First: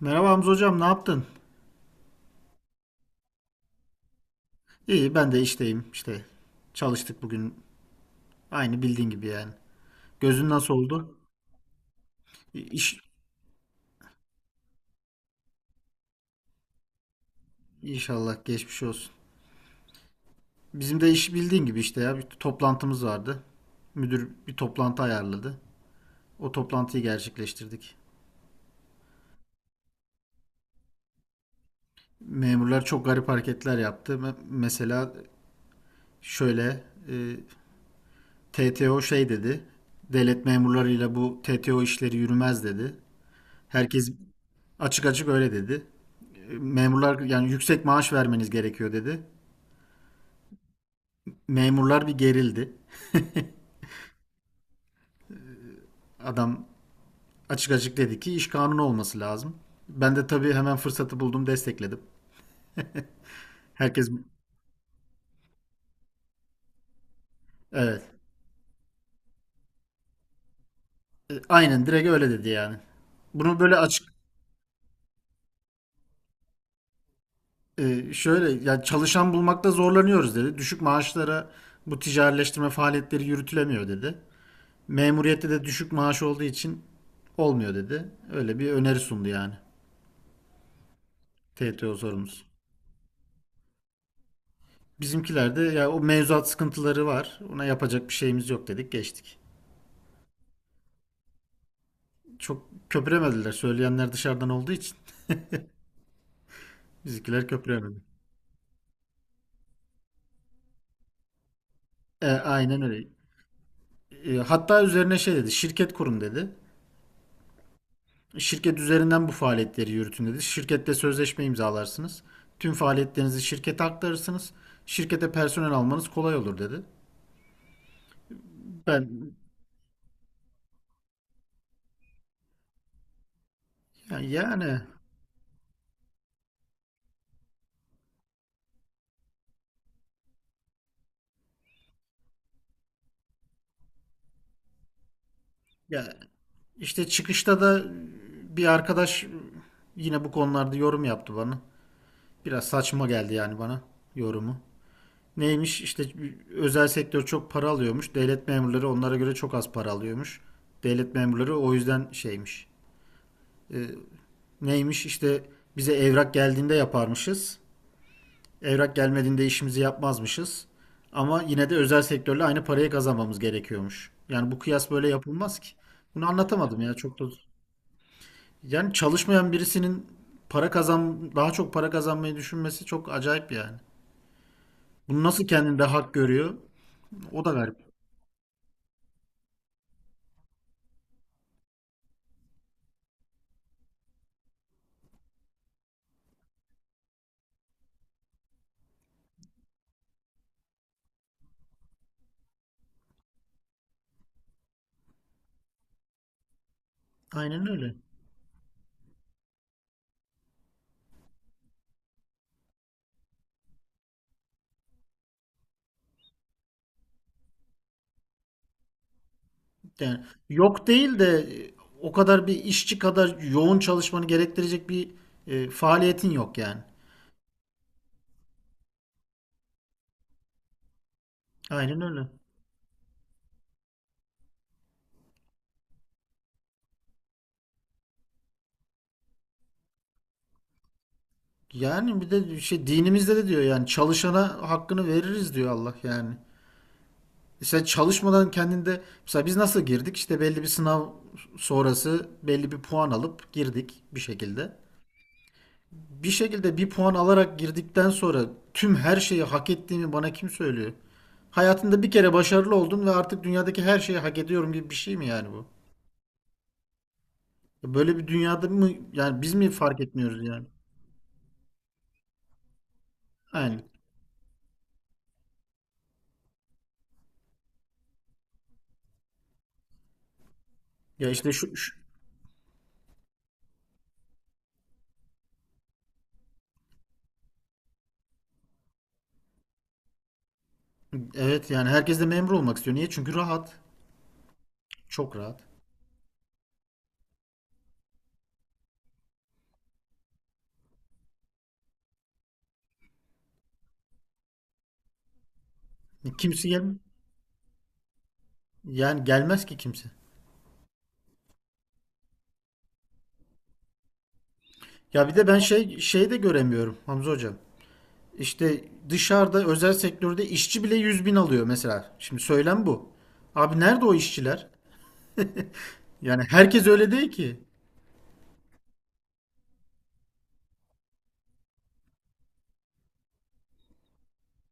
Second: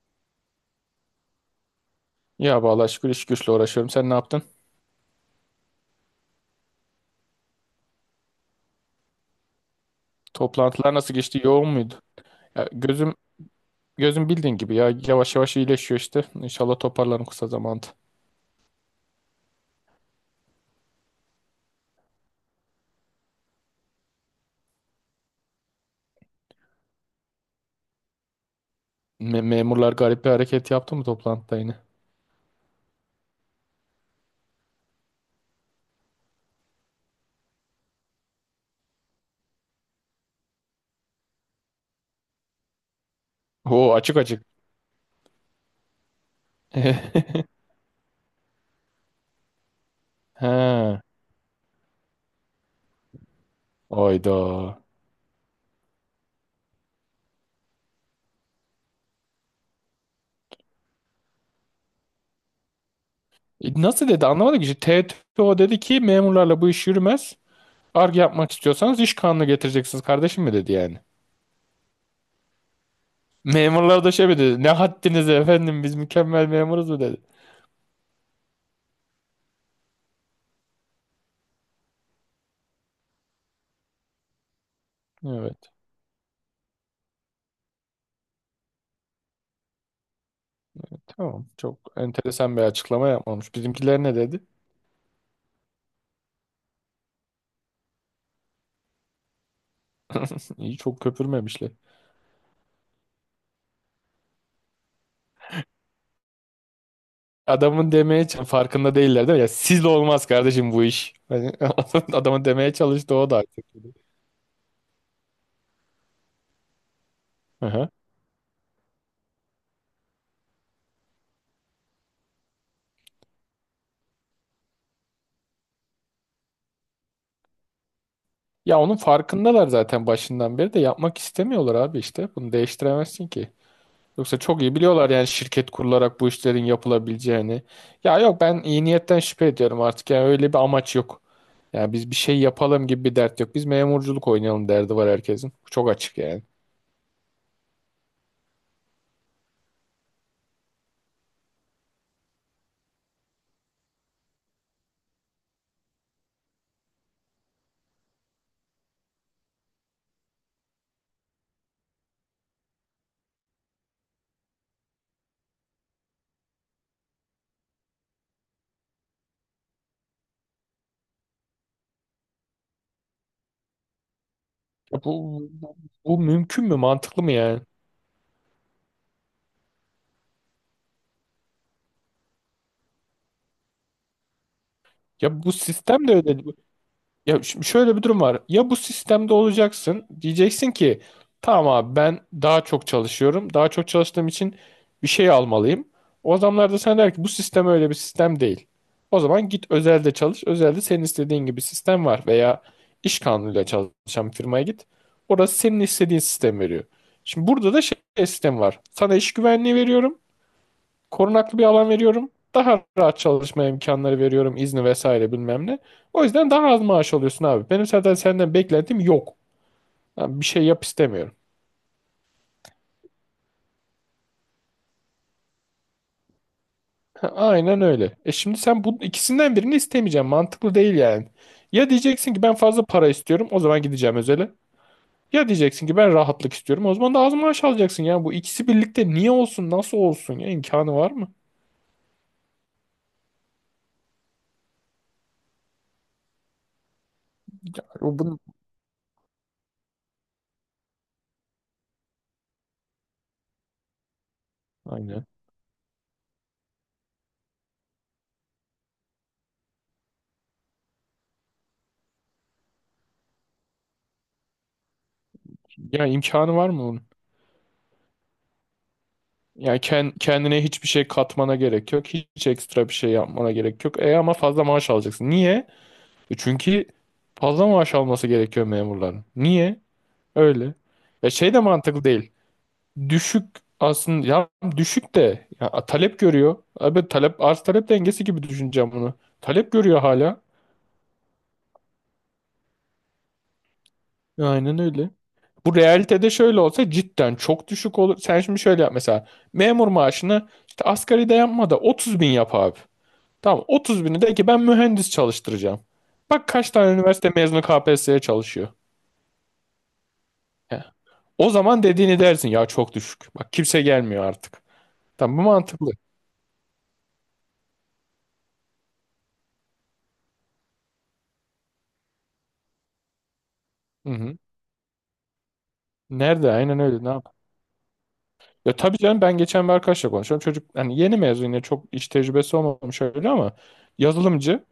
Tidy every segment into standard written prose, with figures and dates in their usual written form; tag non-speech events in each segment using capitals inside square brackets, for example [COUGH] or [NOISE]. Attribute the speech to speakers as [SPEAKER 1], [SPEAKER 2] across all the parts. [SPEAKER 1] Merhaba Hamza hocam, ne yaptın?
[SPEAKER 2] Ya vallahi şükür iş güçle uğraşıyorum. Sen ne yaptın?
[SPEAKER 1] İyi, ben de işteyim. İşte çalıştık bugün. Aynı bildiğin gibi yani. Gözün nasıl
[SPEAKER 2] Toplantılar nasıl
[SPEAKER 1] oldu?
[SPEAKER 2] geçti? Yoğun muydu? Ya
[SPEAKER 1] İş,
[SPEAKER 2] gözüm bildiğin gibi ya yavaş yavaş iyileşiyor işte. İnşallah toparlanır kısa zamanda.
[SPEAKER 1] inşallah geçmiş olsun. Bizim de iş bildiğin gibi işte ya. Bir toplantımız vardı. Müdür bir toplantı ayarladı. O toplantıyı gerçekleştirdik.
[SPEAKER 2] Memurlar garip bir hareket yaptı mı toplantıda yine?
[SPEAKER 1] Memurlar çok garip hareketler yaptı. Mesela şöyle TTO şey dedi. Devlet memurlarıyla bu TTO işleri yürümez dedi.
[SPEAKER 2] Oo
[SPEAKER 1] Herkes
[SPEAKER 2] açık açık.
[SPEAKER 1] açık açık öyle dedi. Memurlar
[SPEAKER 2] [LAUGHS]
[SPEAKER 1] yani yüksek maaş vermeniz gerekiyor dedi.
[SPEAKER 2] He.
[SPEAKER 1] Memurlar bir gerildi.
[SPEAKER 2] Oyda.
[SPEAKER 1] Adam açık açık dedi ki iş kanunu olması lazım. Ben de tabii hemen fırsatı buldum destekledim.
[SPEAKER 2] Nasıl
[SPEAKER 1] Herkes
[SPEAKER 2] dedi anlamadım ki. İşte TTO dedi ki memurlarla bu iş yürümez.
[SPEAKER 1] evet.
[SPEAKER 2] Arge yapmak istiyorsanız iş kanunu getireceksiniz kardeşim mi dedi yani.
[SPEAKER 1] Aynen direkt öyle dedi yani. Bunu böyle
[SPEAKER 2] Memurlar
[SPEAKER 1] açık
[SPEAKER 2] da şey mi dedi? Ne haddiniz efendim biz mükemmel memuruz mu dedi.
[SPEAKER 1] şöyle ya çalışan bulmakta zorlanıyoruz dedi. Düşük maaşlara bu ticarileştirme faaliyetleri yürütülemiyor dedi. Memuriyette de
[SPEAKER 2] Evet.
[SPEAKER 1] düşük maaş olduğu için olmuyor dedi. Öyle bir öneri sundu yani.
[SPEAKER 2] Tamam. Çok
[SPEAKER 1] TTO sorumlusu.
[SPEAKER 2] enteresan bir açıklama yapmamış. Bizimkiler ne dedi?
[SPEAKER 1] Bizimkilerde ya o mevzuat sıkıntıları var. Ona yapacak bir şeyimiz yok dedik geçtik.
[SPEAKER 2] İyi çok köpürmemişler.
[SPEAKER 1] Çok köpüremediler. Söyleyenler dışarıdan olduğu için [LAUGHS] bizimkiler
[SPEAKER 2] Adamın
[SPEAKER 1] köpüremedi.
[SPEAKER 2] farkında değiller değil mi? Ya sizle olmaz kardeşim bu iş. Hani [LAUGHS] adamın demeye
[SPEAKER 1] Aynen öyle.
[SPEAKER 2] çalıştı o da artık.
[SPEAKER 1] Hatta üzerine şey dedi. Şirket kurun dedi.
[SPEAKER 2] Aha.
[SPEAKER 1] Şirket üzerinden bu faaliyetleri yürütün dedi. Şirkette sözleşme imzalarsınız. Tüm faaliyetlerinizi şirkete aktarırsınız. Şirkete personel almanız kolay olur dedi.
[SPEAKER 2] Ya onun
[SPEAKER 1] Ben
[SPEAKER 2] farkındalar zaten başından beri de yapmak istemiyorlar abi işte. Bunu değiştiremezsin ki.
[SPEAKER 1] yani,
[SPEAKER 2] Yoksa çok iyi
[SPEAKER 1] yani
[SPEAKER 2] biliyorlar yani şirket kurularak bu işlerin yapılabileceğini. Ya yok ben iyi niyetten şüphe ediyorum artık. Yani öyle bir amaç yok. Yani biz bir şey yapalım gibi bir dert yok. Biz memurculuk oynayalım derdi var herkesin. Bu çok
[SPEAKER 1] ya
[SPEAKER 2] açık yani.
[SPEAKER 1] işte çıkışta da bir arkadaş yine bu konularda yorum yaptı bana. Biraz saçma geldi yani bana yorumu. Neymiş işte özel sektör çok para alıyormuş. Devlet memurları onlara göre çok az para alıyormuş. Devlet memurları o yüzden şeymiş. Neymiş işte bize evrak geldiğinde yaparmışız. Evrak gelmediğinde işimizi yapmazmışız. Ama yine de özel sektörle aynı parayı kazanmamız gerekiyormuş. Yani bu kıyas
[SPEAKER 2] Ya
[SPEAKER 1] böyle
[SPEAKER 2] bu,
[SPEAKER 1] yapılmaz ki.
[SPEAKER 2] bu, bu
[SPEAKER 1] Bunu
[SPEAKER 2] mümkün mü?
[SPEAKER 1] anlatamadım ya çok
[SPEAKER 2] Mantıklı
[SPEAKER 1] da.
[SPEAKER 2] mı yani?
[SPEAKER 1] Yani çalışmayan birisinin para kazan daha çok para kazanmayı düşünmesi çok acayip yani. Bunu
[SPEAKER 2] Ya
[SPEAKER 1] nasıl
[SPEAKER 2] bu
[SPEAKER 1] kendinde
[SPEAKER 2] sistem
[SPEAKER 1] hak
[SPEAKER 2] de öyle.
[SPEAKER 1] görüyor?
[SPEAKER 2] Ya
[SPEAKER 1] O da
[SPEAKER 2] şimdi
[SPEAKER 1] garip.
[SPEAKER 2] şöyle bir durum var. Ya bu sistemde olacaksın. Diyeceksin ki tamam abi ben daha çok çalışıyorum. Daha çok çalıştığım için bir şey almalıyım. O adamlar da sana der ki bu sistem öyle bir sistem değil. O zaman git özelde çalış. Özelde senin istediğin gibi sistem var. Veya iş kanunuyla çalışan bir firmaya git. Orası senin istediğin sistem veriyor. Şimdi
[SPEAKER 1] Aynen
[SPEAKER 2] burada da
[SPEAKER 1] öyle.
[SPEAKER 2] şey sistem var. Sana iş güvenliği veriyorum. Korunaklı bir alan veriyorum. Daha rahat çalışma imkanları veriyorum. İzni vesaire bilmem ne. O yüzden daha az maaş alıyorsun abi. Benim zaten senden beklentim yok.
[SPEAKER 1] Yani
[SPEAKER 2] Ha, bir şey yap
[SPEAKER 1] yok değil
[SPEAKER 2] istemiyorum.
[SPEAKER 1] de e, o kadar bir işçi kadar yoğun çalışmanı gerektirecek bir faaliyetin yok yani.
[SPEAKER 2] Ha, aynen öyle. E şimdi sen bu ikisinden birini istemeyeceksin. Mantıklı değil yani. Ya
[SPEAKER 1] Aynen öyle.
[SPEAKER 2] diyeceksin ki ben fazla para istiyorum. O zaman gideceğim özele. Ya diyeceksin ki ben rahatlık istiyorum. O zaman da az maaş alacaksın ya. Bu ikisi birlikte niye olsun? Nasıl olsun ya? İmkanı var mı?
[SPEAKER 1] Yani bir de şey dinimizde de diyor yani çalışana hakkını veririz diyor Allah yani. E sen
[SPEAKER 2] Bu bunu
[SPEAKER 1] çalışmadan kendinde mesela biz nasıl girdik? İşte belli bir sınav sonrası belli bir puan alıp girdik bir şekilde.
[SPEAKER 2] Aynen.
[SPEAKER 1] Bir şekilde bir puan alarak girdikten sonra tüm her şeyi hak ettiğimi bana kim söylüyor? Hayatında bir kere başarılı oldum ve artık dünyadaki her şeyi hak ediyorum gibi bir şey mi yani bu?
[SPEAKER 2] Ya imkanı var mı bunun?
[SPEAKER 1] Ya böyle bir dünyada mı yani biz mi
[SPEAKER 2] Yani
[SPEAKER 1] fark
[SPEAKER 2] ken-
[SPEAKER 1] etmiyoruz
[SPEAKER 2] kendine
[SPEAKER 1] yani?
[SPEAKER 2] hiçbir şey katmana gerek yok. Hiç ekstra bir şey yapmana gerek
[SPEAKER 1] Aynen.
[SPEAKER 2] yok. E ama fazla maaş alacaksın. Niye? E çünkü fazla maaş alması gerekiyor memurların. Niye? Öyle.
[SPEAKER 1] Ya
[SPEAKER 2] Ya
[SPEAKER 1] işte
[SPEAKER 2] şey de mantıklı değil. Düşük aslında ya düşük de ya talep görüyor. Abi talep arz talep dengesi gibi düşüneceğim bunu. Talep görüyor hala.
[SPEAKER 1] evet yani herkes de memur olmak istiyor. Niye? Çünkü rahat.
[SPEAKER 2] Aynen öyle.
[SPEAKER 1] Çok rahat.
[SPEAKER 2] Bu realitede şöyle olsa cidden çok düşük olur. Sen şimdi şöyle yap mesela. Memur maaşını işte asgari de yapma da 30 bin yap abi. Tamam 30 bini de ki ben mühendis çalıştıracağım. Bak
[SPEAKER 1] Kimse
[SPEAKER 2] kaç tane
[SPEAKER 1] gel
[SPEAKER 2] üniversite mezunu KPSS'ye çalışıyor.
[SPEAKER 1] yani gelmez ki kimse.
[SPEAKER 2] He. O zaman dediğini dersin ya çok düşük. Bak kimse gelmiyor artık.
[SPEAKER 1] Ya bir
[SPEAKER 2] Tamam bu
[SPEAKER 1] de ben
[SPEAKER 2] mantıklı.
[SPEAKER 1] şeyi de göremiyorum Hamza hocam. İşte dışarıda özel sektörde işçi bile 100 bin alıyor mesela. Şimdi söylem bu. Abi nerede
[SPEAKER 2] Hı
[SPEAKER 1] o
[SPEAKER 2] hı.
[SPEAKER 1] işçiler? Yani
[SPEAKER 2] Nerede? Aynen
[SPEAKER 1] herkes
[SPEAKER 2] öyle. Ne
[SPEAKER 1] öyle
[SPEAKER 2] yap?
[SPEAKER 1] değil ki.
[SPEAKER 2] Ya tabii canım ben geçen bir arkadaşla konuşuyorum. Çocuk hani yeni mezun yine çok iş tecrübesi olmamış öyle ama yazılımcı.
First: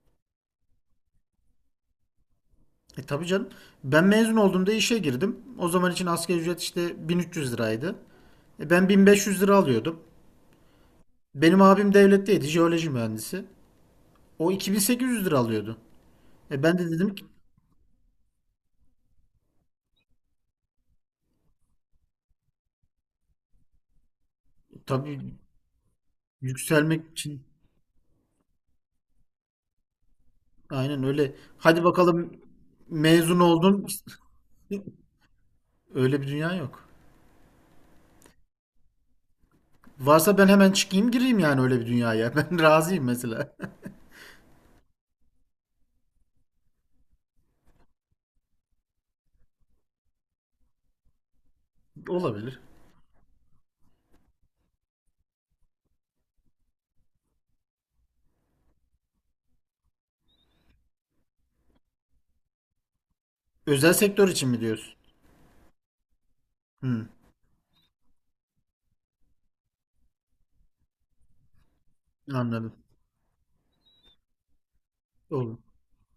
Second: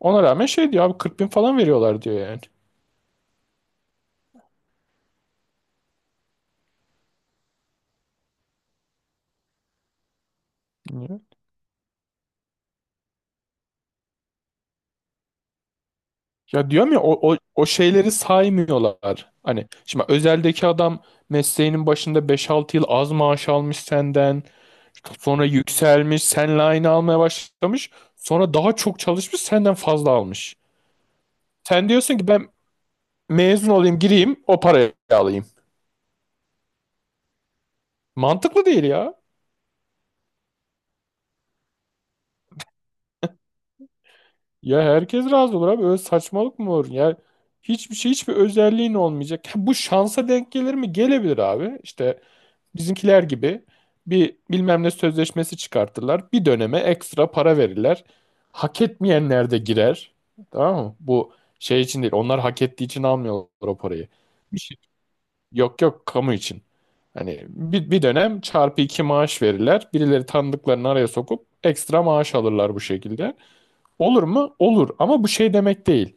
[SPEAKER 2] Ona rağmen şey diyor abi 40 bin falan veriyorlar diyor yani.
[SPEAKER 1] E tabii canım. Ben mezun olduğumda işe girdim. O zaman için asgari ücret işte 1.300 liraydı. E ben 1.500 lira alıyordum. Benim abim devletteydi, jeoloji mühendisi. O 2.800 lira alıyordu. E
[SPEAKER 2] Ya
[SPEAKER 1] ben de
[SPEAKER 2] diyorum ya
[SPEAKER 1] dedim ki
[SPEAKER 2] o şeyleri saymıyorlar. Hani şimdi özeldeki adam mesleğinin başında beş altı yıl az maaş almış senden.
[SPEAKER 1] tabii
[SPEAKER 2] Sonra yükselmiş, seninle aynı
[SPEAKER 1] yükselmek
[SPEAKER 2] almaya
[SPEAKER 1] için
[SPEAKER 2] başlamış. Sonra daha çok çalışmış, senden fazla almış.
[SPEAKER 1] aynen öyle. Hadi
[SPEAKER 2] Sen diyorsun ki
[SPEAKER 1] bakalım
[SPEAKER 2] ben
[SPEAKER 1] mezun
[SPEAKER 2] mezun
[SPEAKER 1] oldun.
[SPEAKER 2] olayım, gireyim, o parayı
[SPEAKER 1] [LAUGHS]
[SPEAKER 2] alayım.
[SPEAKER 1] Öyle bir dünya yok.
[SPEAKER 2] Mantıklı değil ya.
[SPEAKER 1] Varsa ben hemen çıkayım gireyim yani öyle bir dünyaya. [LAUGHS] Ben razıyım mesela.
[SPEAKER 2] Ya herkes razı olur abi. Öyle saçmalık mı olur? Ya hiçbir şey, hiçbir özelliğin olmayacak. Ha, bu şansa denk gelir mi? Gelebilir abi. İşte
[SPEAKER 1] [LAUGHS] Olabilir.
[SPEAKER 2] bizimkiler gibi bir bilmem ne sözleşmesi çıkartırlar. Bir döneme ekstra para verirler. Hak etmeyenler de girer. Tamam mı? Bu şey için değil. Onlar hak ettiği için almıyorlar o
[SPEAKER 1] Özel
[SPEAKER 2] parayı.
[SPEAKER 1] sektör için mi
[SPEAKER 2] Bir şey-
[SPEAKER 1] diyorsun?
[SPEAKER 2] Yok yok kamu için.
[SPEAKER 1] Hı,
[SPEAKER 2] Hani bir dönem çarpı iki maaş verirler. Birileri tanıdıklarını araya sokup ekstra maaş
[SPEAKER 1] anladım.
[SPEAKER 2] alırlar bu şekilde. Olur mu? Olur. Ama bu şey
[SPEAKER 1] Olur.
[SPEAKER 2] demek değil.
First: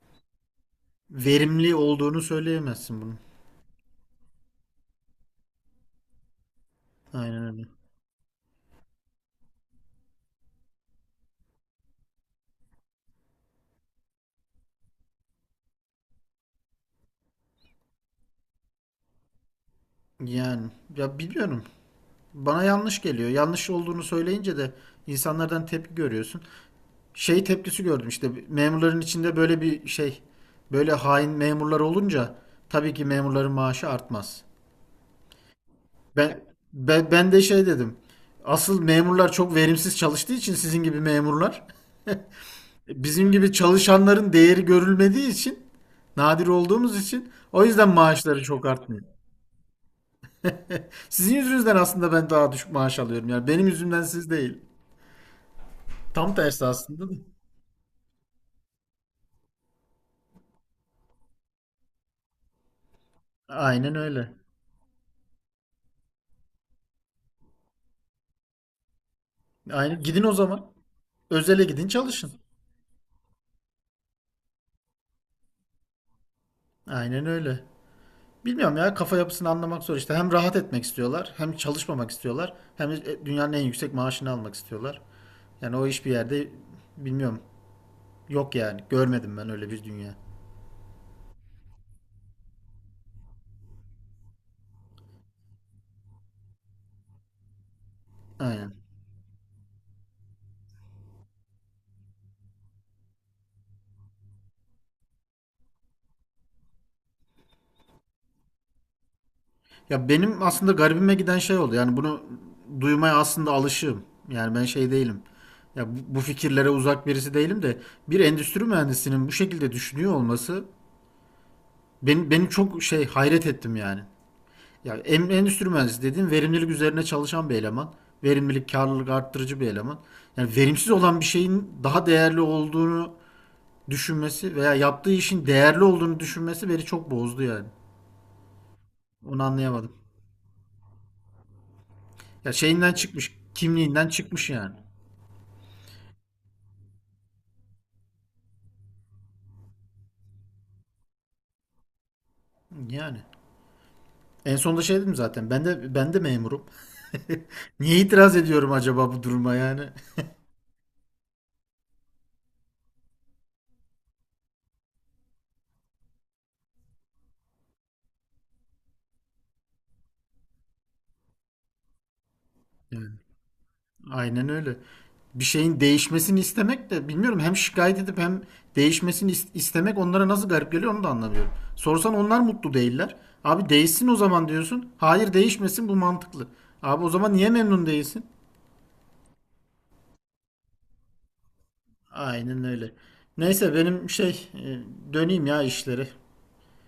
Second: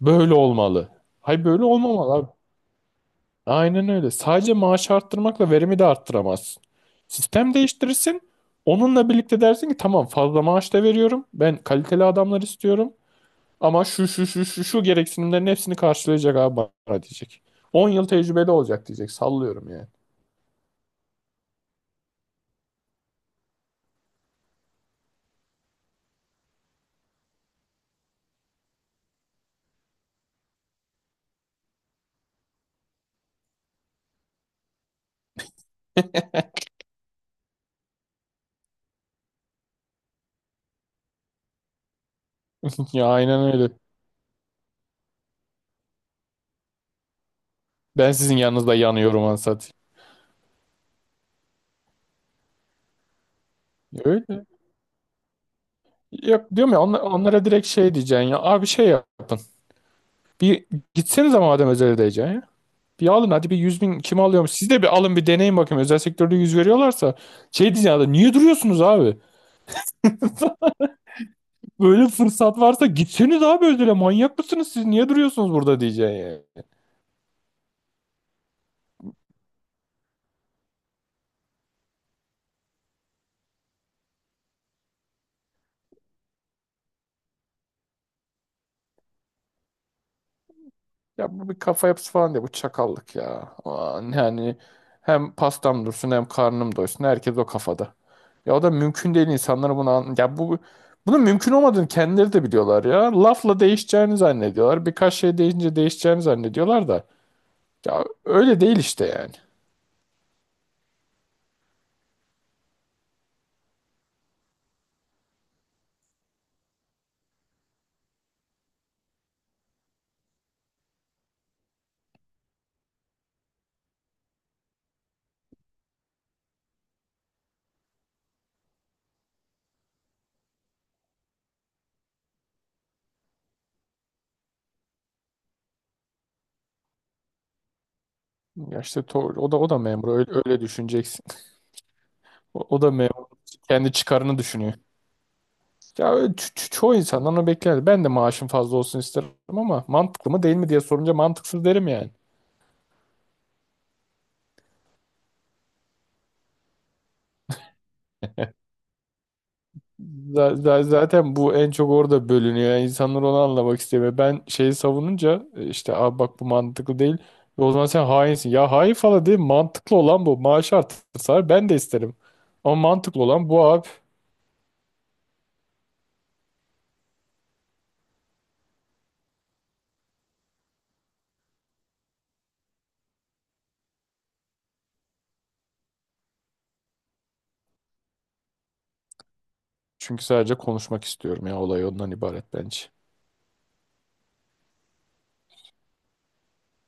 [SPEAKER 2] Böyle olmalı. Hayır böyle
[SPEAKER 1] Verimli
[SPEAKER 2] olmamalı
[SPEAKER 1] olduğunu
[SPEAKER 2] abi.
[SPEAKER 1] söyleyemezsin bunun.
[SPEAKER 2] Aynen öyle. Sadece maaş arttırmakla verimi de arttıramazsın.
[SPEAKER 1] Aynen
[SPEAKER 2] Sistem
[SPEAKER 1] öyle.
[SPEAKER 2] değiştirirsin. Onunla birlikte dersin ki tamam fazla maaş da veriyorum. Ben kaliteli adamlar istiyorum. Ama şu şu şu şu şu gereksinimlerin hepsini karşılayacak abi bana diyecek. 10 yıl tecrübeli olacak diyecek. Sallıyorum yani.
[SPEAKER 1] Yani ya biliyorum bana yanlış geliyor. Yanlış olduğunu söyleyince de insanlardan tepki görüyorsun. Şey tepkisi gördüm işte memurların içinde böyle bir şey, böyle hain memurlar olunca tabii ki memurların maaşı artmaz. Ben,
[SPEAKER 2] [LAUGHS]
[SPEAKER 1] ben de şey dedim. Asıl memurlar çok verimsiz çalıştığı için sizin gibi memurlar,
[SPEAKER 2] Ya
[SPEAKER 1] bizim
[SPEAKER 2] aynen
[SPEAKER 1] gibi
[SPEAKER 2] öyle.
[SPEAKER 1] çalışanların değeri görülmediği için nadir olduğumuz için o yüzden
[SPEAKER 2] Ben sizin
[SPEAKER 1] maaşları çok
[SPEAKER 2] yanınızda
[SPEAKER 1] artmıyor.
[SPEAKER 2] yanıyorum ansat.
[SPEAKER 1] Sizin yüzünüzden aslında ben daha düşük maaş alıyorum. Yani benim yüzümden siz
[SPEAKER 2] Öyle.
[SPEAKER 1] değil. Tam
[SPEAKER 2] Yok
[SPEAKER 1] tersi
[SPEAKER 2] diyorum ya onla-
[SPEAKER 1] aslında. Da.
[SPEAKER 2] onlara direkt şey diyeceksin ya. Abi şey yap. Bir gitsenize madem özele diyeceksin. Bir alın hadi bir 100
[SPEAKER 1] Aynen
[SPEAKER 2] bin kim
[SPEAKER 1] öyle.
[SPEAKER 2] alıyormuş? Siz de bir alın bir deneyin bakayım. Özel sektörde yüz veriyorlarsa şey diyeceğim ya niye duruyorsunuz abi?
[SPEAKER 1] Aynen. Gidin o zaman. Özele gidin
[SPEAKER 2] Böyle
[SPEAKER 1] çalışın.
[SPEAKER 2] fırsat varsa gitseniz abi özele manyak mısınız siz? Niye duruyorsunuz burada diyeceksin yani.
[SPEAKER 1] Aynen öyle. Bilmiyorum ya kafa yapısını anlamak zor işte. Hem rahat etmek istiyorlar, hem çalışmamak istiyorlar, hem de dünyanın en yüksek maaşını almak istiyorlar. Yani o iş bir yerde bilmiyorum. Yok yani. Görmedim ben öyle bir dünya.
[SPEAKER 2] Ya bu bir kafa yapısı falan diye bu çakallık ya. Aman yani hem pastam dursun hem karnım doysun. Herkes o kafada. Ya o da
[SPEAKER 1] Aynen.
[SPEAKER 2] mümkün değil insanlara bunu ya bu bunun mümkün olmadığını kendileri de biliyorlar ya. Lafla değişeceğini zannediyorlar. Birkaç şey değişince değişeceğini zannediyorlar da. Ya öyle değil işte yani.
[SPEAKER 1] Ya benim aslında garibime giden şey oldu. Yani bunu duymaya aslında alışığım. Yani ben şey değilim. Ya bu fikirlere uzak birisi değilim de bir endüstri mühendisinin bu şekilde düşünüyor olması beni çok şey hayret ettim yani. Ya endüstri mühendisi dediğin verimlilik üzerine çalışan bir eleman. Verimlilik, karlılık arttırıcı bir eleman. Yani verimsiz olan bir şeyin daha değerli olduğunu düşünmesi veya yaptığı işin değerli olduğunu düşünmesi beni çok bozdu yani.
[SPEAKER 2] Ya işte to-
[SPEAKER 1] Onu
[SPEAKER 2] o da o da
[SPEAKER 1] anlayamadım.
[SPEAKER 2] memur öyle, öyle düşüneceksin. [LAUGHS]
[SPEAKER 1] Ya
[SPEAKER 2] O, o da
[SPEAKER 1] şeyinden
[SPEAKER 2] memur
[SPEAKER 1] çıkmış,
[SPEAKER 2] kendi
[SPEAKER 1] kimliğinden
[SPEAKER 2] çıkarını
[SPEAKER 1] çıkmış
[SPEAKER 2] düşünüyor.
[SPEAKER 1] yani.
[SPEAKER 2] Ya öyle çoğu insandan onu bekler. Ben de maaşım fazla olsun isterim ama mantıklı mı değil mi diye sorunca mantıksız derim yani.
[SPEAKER 1] Yani. En sonunda şey dedim zaten. Ben de memurum. [LAUGHS] Niye itiraz
[SPEAKER 2] [LAUGHS]
[SPEAKER 1] ediyorum acaba bu duruma yani?
[SPEAKER 2] Zaten bu en çok orada bölünüyor. Yani insanlar onu anlamak istemiyor. Ben şeyi savununca işte abi bak bu mantıklı değil. E, o zaman sen hainsin. Ya hain falan değil mantıklı olan bu. Maaşı artırsalar ben de isterim. Ama
[SPEAKER 1] Ya
[SPEAKER 2] mantıklı olan bu abi.
[SPEAKER 1] aynen öyle. Bir şeyin değişmesini istemek de bilmiyorum hem şikayet edip hem değişmesini istemek onlara nasıl garip geliyor onu da anlamıyorum. Sorsan onlar mutlu değiller. Abi değişsin o zaman diyorsun. Hayır değişmesin bu mantıklı. Abi o zaman niye memnun değilsin?
[SPEAKER 2] Çünkü sadece konuşmak istiyorum ya olay ondan ibaret
[SPEAKER 1] Aynen
[SPEAKER 2] bence.
[SPEAKER 1] öyle. Neyse benim şey döneyim ya işleri.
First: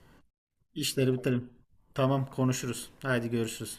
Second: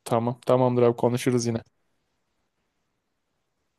[SPEAKER 2] Tamam. Tamamdır abi
[SPEAKER 1] İşleri
[SPEAKER 2] konuşuruz
[SPEAKER 1] bitirelim.
[SPEAKER 2] yine.
[SPEAKER 1] Tamam konuşuruz. Haydi görüşürüz.